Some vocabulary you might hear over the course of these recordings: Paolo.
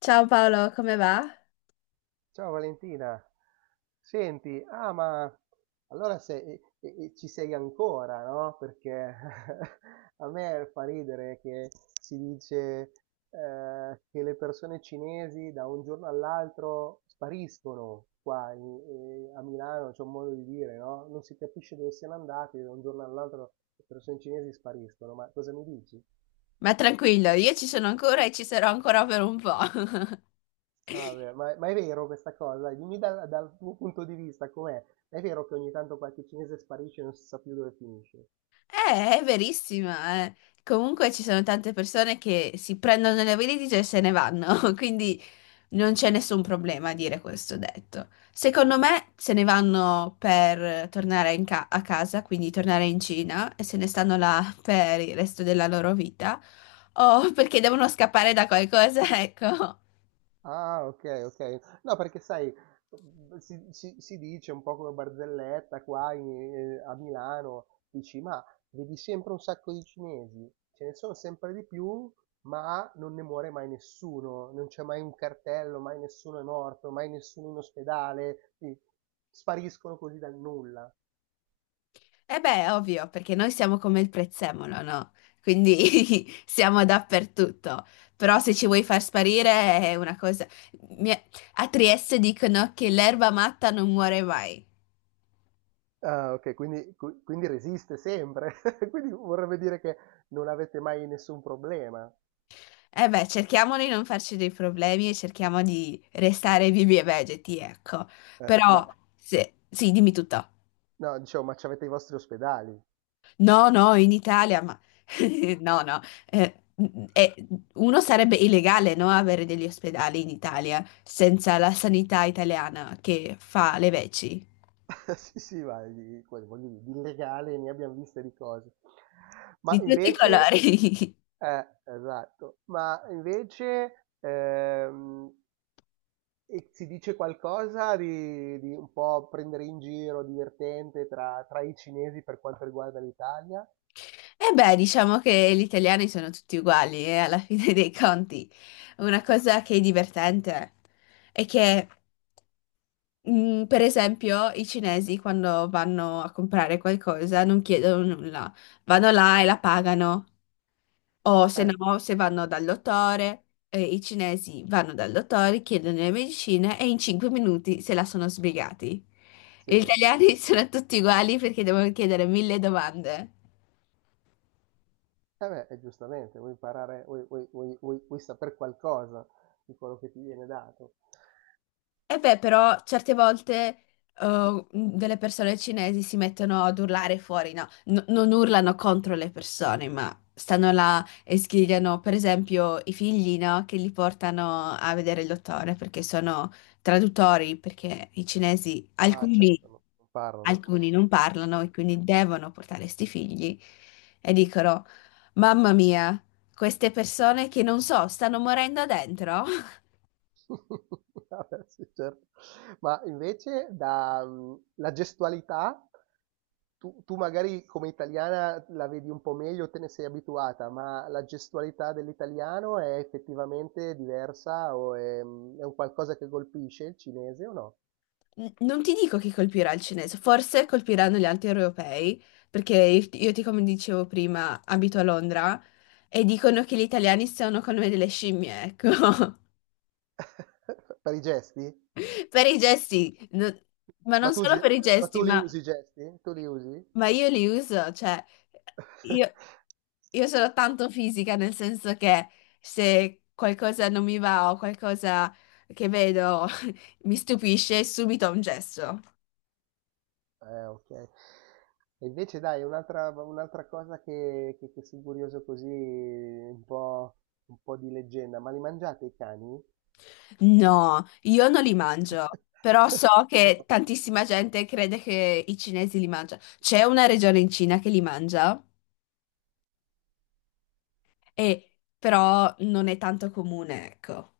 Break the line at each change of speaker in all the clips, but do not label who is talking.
Ciao Paolo, come va?
Ciao Valentina, senti, ah ma allora ci sei ancora, no? Perché a me fa ridere che si dice che le persone cinesi da un giorno all'altro spariscono qua a Milano, c'è un modo di dire, no? Non si capisce dove siano andati, da un giorno all'altro le persone cinesi spariscono, ma cosa mi dici?
Ma tranquillo, io ci sono ancora e ci sarò ancora per un po'.
Ah, beh, ma è vero questa cosa? Dimmi dal tuo punto di vista com'è? È vero che ogni tanto qualche cinese sparisce e non si sa più dove finisce?
È verissima, eh. Comunque ci sono tante persone che si prendono le valigie e se ne vanno, quindi non c'è nessun problema a dire questo detto. Secondo me se ne vanno per tornare a casa, quindi tornare in Cina e se ne stanno là per il resto della loro vita, o perché devono scappare da qualcosa, ecco.
Ah, ok, ok. No, perché sai, si dice un po' come barzelletta qua a Milano, dici, ma vedi sempre un sacco di cinesi, ce ne sono sempre di più, ma non ne muore mai nessuno, non c'è mai un cartello, mai nessuno è morto, mai nessuno in ospedale, sì, spariscono così dal nulla.
Eh beh, ovvio, perché noi siamo come il prezzemolo, no? Quindi siamo dappertutto. Però se ci vuoi far sparire è una cosa... Mi- A Trieste dicono che l'erba matta non muore mai.
Ah, okay, quindi qui quindi resiste sempre, quindi vorrebbe dire che non avete mai nessun problema.
Eh beh, cerchiamo di non farci dei problemi e cerchiamo di restare vivi e vegeti, ecco.
Ma
Però, se... sì, dimmi tutto.
no, dicevo, ma c'avete i vostri ospedali.
No, no, in Italia, ma no, no, eh, uno sarebbe illegale, no, avere degli ospedali in Italia senza la sanità italiana che fa le veci
Sì, sì, ma di quello voglio dire, di illegale ne abbiam viste di cose. Ma
di tutti i
invece
colori.
esatto, e si dice qualcosa di un po' prendere in giro, divertente tra i cinesi per quanto riguarda l'Italia?
E beh, diciamo che gli italiani sono tutti uguali, e alla fine dei conti. Una cosa che è divertente è che, per esempio, i cinesi quando vanno a comprare qualcosa non chiedono nulla, vanno là e la pagano. O se
Eh,
no, se vanno dal dottore, i cinesi vanno dal dottore, chiedono le medicine e in 5 minuti se la sono sbrigati.
sì.
Gli italiani sono tutti uguali perché devono chiedere mille domande.
Eh beh, e giustamente, vuoi imparare, vuoi saper qualcosa di quello che ti viene dato.
E beh, però certe volte delle persone cinesi si mettono ad urlare fuori, no? Non urlano contro le persone, ma stanno là e sgridano, per esempio, i figli, no? Che li portano a vedere il dottore perché sono traduttori, perché i cinesi,
Ah,
alcuni,
certo, no, non parlano.
alcuni non parlano e quindi devono portare sti figli e dicono, mamma mia, queste persone che non so, stanno morendo dentro.
Vabbè, sì, certo. Ma invece la gestualità, tu magari come italiana la vedi un po' meglio, te ne sei abituata, ma la gestualità dell'italiano è effettivamente diversa o è un qualcosa che colpisce il cinese o no?
Non ti dico chi colpirà il cinese, forse colpiranno gli altri europei, perché io ti, come dicevo prima, abito a Londra e dicono che gli italiani sono come delle scimmie, ecco,
Per i gesti?
per i gesti, ma
Ma
non
tu,
solo
ge-
per i
ma tu
gesti,
li usi i gesti? Tu li usi?
ma io li uso, cioè, io, io sono tanto fisica, nel senso che se qualcosa non mi va o qualcosa che vedo mi stupisce, subito ho un gesto.
Okay. E invece dai, un'altra cosa che son curioso così, un po' di leggenda, ma li mangiate i cani?
No, io non li mangio, però so
Tu
che
no.
tantissima gente crede che i cinesi li mangiano. C'è una regione in Cina che li mangia, e- però non è tanto comune, ecco.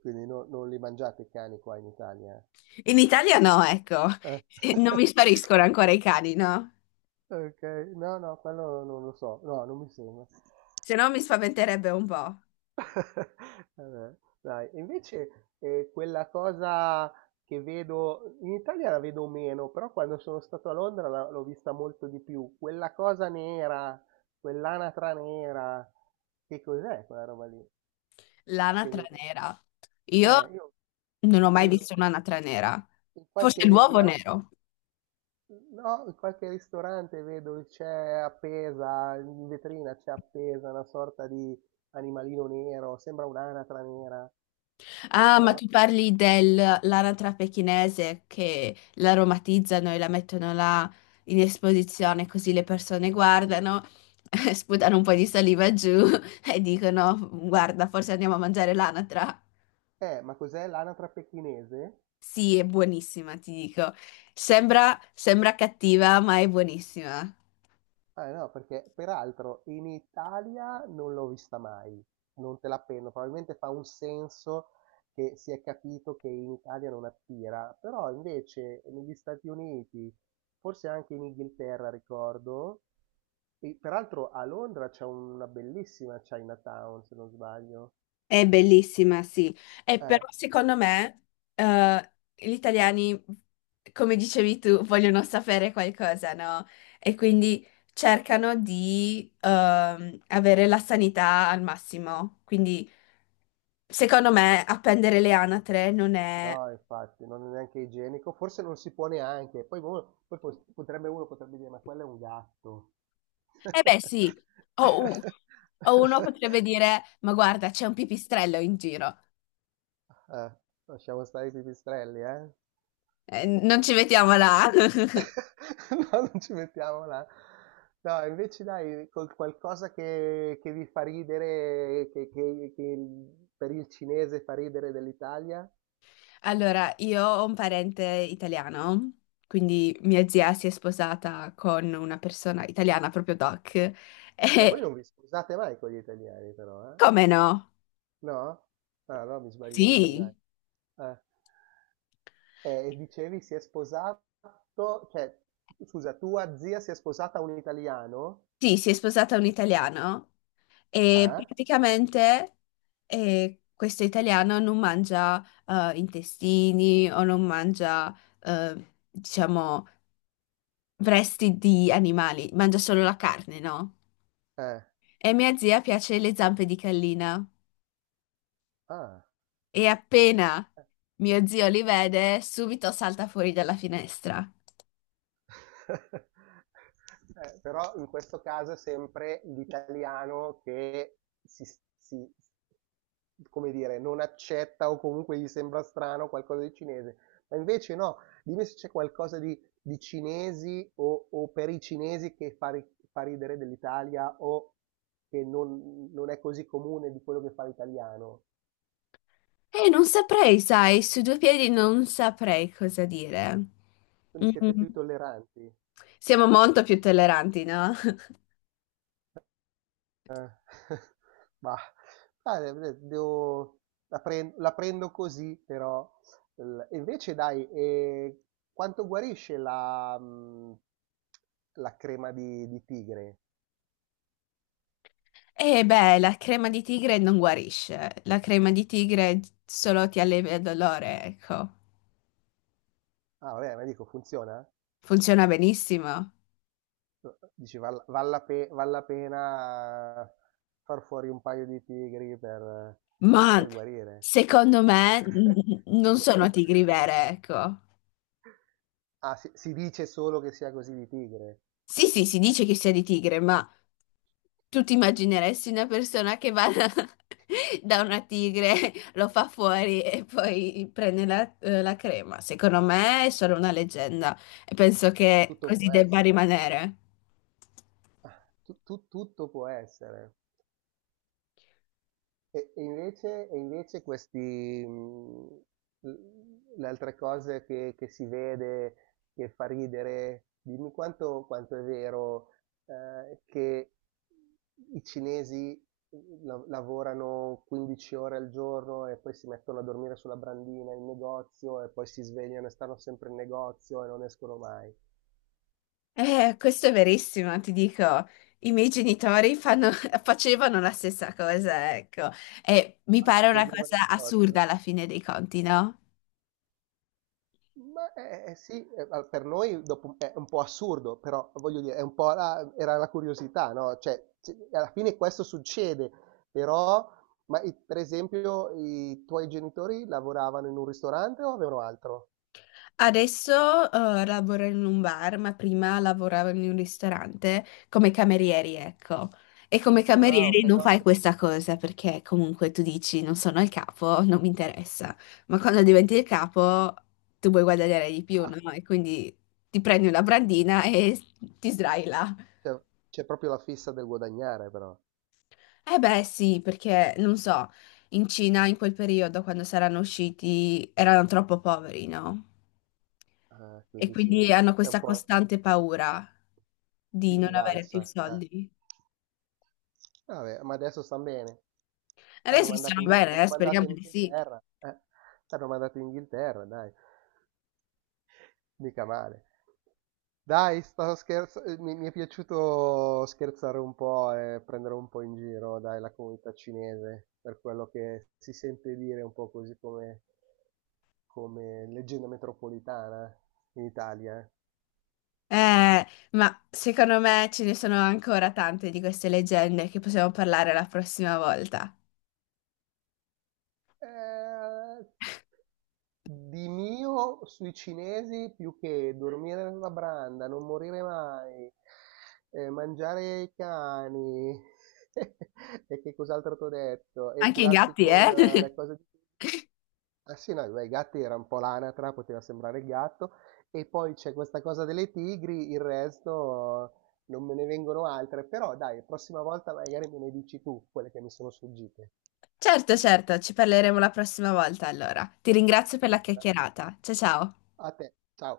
Quindi no, non li mangiate i cani qua in Italia?
In Italia no, ecco.
Eh.
Non mi spariscono ancora i cani, no?
Okay, no, no, quello non lo so, no, non mi sembra.
Se no mi spaventerebbe un po'.
Vabbè, dai. E invece quella cosa che vedo, in Italia la vedo meno, però quando sono stato a Londra l'ho vista molto di più. Quella cosa nera, quell'anatra nera, che cos'è quella roba lì che
L'anatra
vedo?
nera. Io
Io
non ho mai
vedo
visto un'anatra nera.
in
Forse
qualche
l'uovo
ristorante,
nero.
no, in qualche ristorante vedo che c'è appesa, in vetrina c'è appesa una sorta di animalino nero, sembra un'anatra nera,
Ah, ma
no?
tu parli dell'anatra pechinese che l'aromatizzano e la mettono là in esposizione così le persone guardano, sputano un po' di saliva giù e dicono, guarda, forse andiamo a mangiare l'anatra.
Ma cos'è l'anatra pechinese?
Sì, è buonissima, ti dico. Sembra, sembra cattiva, ma è buonissima.
Ah no, perché peraltro in Italia non l'ho vista mai, non te la penno, probabilmente fa un senso che si è capito che in Italia non attira, però invece negli Stati Uniti, forse anche in Inghilterra ricordo, e peraltro a Londra c'è una bellissima Chinatown, se non sbaglio.
È bellissima, sì. E
Eh,
però secondo me gli italiani, come dicevi tu, vogliono sapere qualcosa, no? E quindi cercano di avere la sanità al massimo. Quindi secondo me appendere le anatre non è...
no, infatti, non è neanche igienico, forse non si può neanche, poi, poi pos- potrebbe uno potrebbe dire, ma quello è un gatto.
Eh beh sì, o, u- o uno potrebbe dire, ma guarda, c'è un pipistrello in giro.
Eh, lasciamo stare i pipistrelli, eh?
Non ci mettiamo là.
No, non ci mettiamo là. No, invece dai, col qualcosa che vi fa ridere, che per il cinese fa ridere dell'Italia.
Allora, io ho un parente italiano, quindi mia zia si è sposata con una persona italiana, proprio Doc.
Voi
E
non vi scusate mai con gli italiani, però, eh?
come no?
No? Ah, no, mi sbaglio io, dai.
Sì,
Eh, e dicevi si è sposato, cioè, scusa, tua zia si è sposata a un italiano?
sì, si è sposata un italiano e
Eh?
praticamente questo italiano non mangia intestini o non mangia, diciamo, resti di animali, mangia solo la carne, no?
Eh.
E a mia zia piace le zampe di gallina.
Ah.
E appena mio zio li vede, subito salta fuori dalla finestra.
Però in questo caso è sempre l'italiano che si, si- come dire, non accetta o comunque gli sembra strano qualcosa di cinese. Ma invece no, dimmi se c'è qualcosa di cinesi o per i cinesi che fa ridere dell'Italia o che non è così comune di quello che fa l'italiano.
E non saprei, sai, su due piedi non saprei cosa dire.
Quindi siete
Mm,
più tolleranti.
siamo molto più tolleranti, no?
Mah, de devo la prendo così però. L e invece dai, quanto guarisce la crema di tigre?
E beh, la crema di tigre non guarisce. La crema di tigre solo ti allevia il dolore, ecco.
Ah vabbè, ma dico funziona?
Funziona benissimo.
Dici val la pena far fuori un paio di tigri per
Ma
per guarire?
secondo me non sono tigri vere, ecco.
Ah, si dice solo che sia così di tigre.
Sì, sì, si dice che sia di tigre, ma tu ti immagineresti una persona che va da, da una tigre, lo fa fuori e poi prende la, la crema? Secondo me è solo una leggenda e penso che
Tutto
così
può
debba
essere.
rimanere.
Tutto può essere. E invece questi, mh, le altre cose che si vede, che fa ridere, dimmi quanto è vero, che i cinesi lavorano 15 ore al giorno e poi si mettono a dormire sulla brandina in negozio e poi si svegliano e stanno sempre in negozio e non escono mai.
Questo è verissimo, ti dico. I miei genitori fanno- facevano la stessa cosa, ecco. E mi
Ah,
pare una
dormivano in
cosa
negozio?
assurda alla fine dei conti, no?
Ma sì, ma per noi dopo è un po' assurdo, però voglio dire, è un po' era la curiosità, no? Cioè, alla fine questo succede, però, ma per esempio, i tuoi genitori lavoravano in un ristorante o avevano altro?
Adesso lavoro in un bar, ma prima lavoravo in un ristorante come camerieri, ecco. E come
Ah, ok,
camerieri non
no,
fai questa cosa perché comunque tu dici non sono il capo, non mi interessa. Ma quando diventi il capo tu vuoi guadagnare di più,
ah,
no? E quindi ti prendi una brandina e ti sdrai là.
cioè, c'è proprio la fissa del guadagnare, però.
Eh beh, sì, perché non so, in Cina in quel periodo quando saranno usciti erano troppo poveri, no?
Ah,
E
quindi sì,
quindi hanno
c'è un
questa
po'
costante paura di
di
non avere più
rivalsa. Eh.
soldi.
Vabbè, ma adesso stan bene. T'hanno
Adesso
mandato
stanno
in,
bene,
t'hanno
speriamo
mandato in
di sì.
Inghilterra. T'hanno mandato in Inghilterra, dai. Mica male. Dai, stavo scherzando. Mi è piaciuto scherzare un po' e prendere un po' in giro, dai, la comunità cinese, per quello che si sente dire un po' così come leggenda metropolitana in Italia.
Eh, ma secondo me ce ne sono ancora tante di queste leggende che possiamo parlare la prossima volta.
Eh, Eh, Di mio sui cinesi più che dormire nella branda, non morire mai, mangiare i cani e che cos'altro t'ho detto? E
Anche i
curarsi
gatti,
con
eh?
le cose di... Ah sì, no, beh, i gatti era un po' l'anatra, poteva sembrare il gatto. E poi c'è questa cosa delle tigri, il resto non me ne vengono altre. Però dai, prossima volta magari me ne dici tu quelle che mi sono sfuggite.
Certo, certo, ci parleremo la prossima volta allora. Ti ringrazio per la chiacchierata. Ciao ciao.
A te, ciao.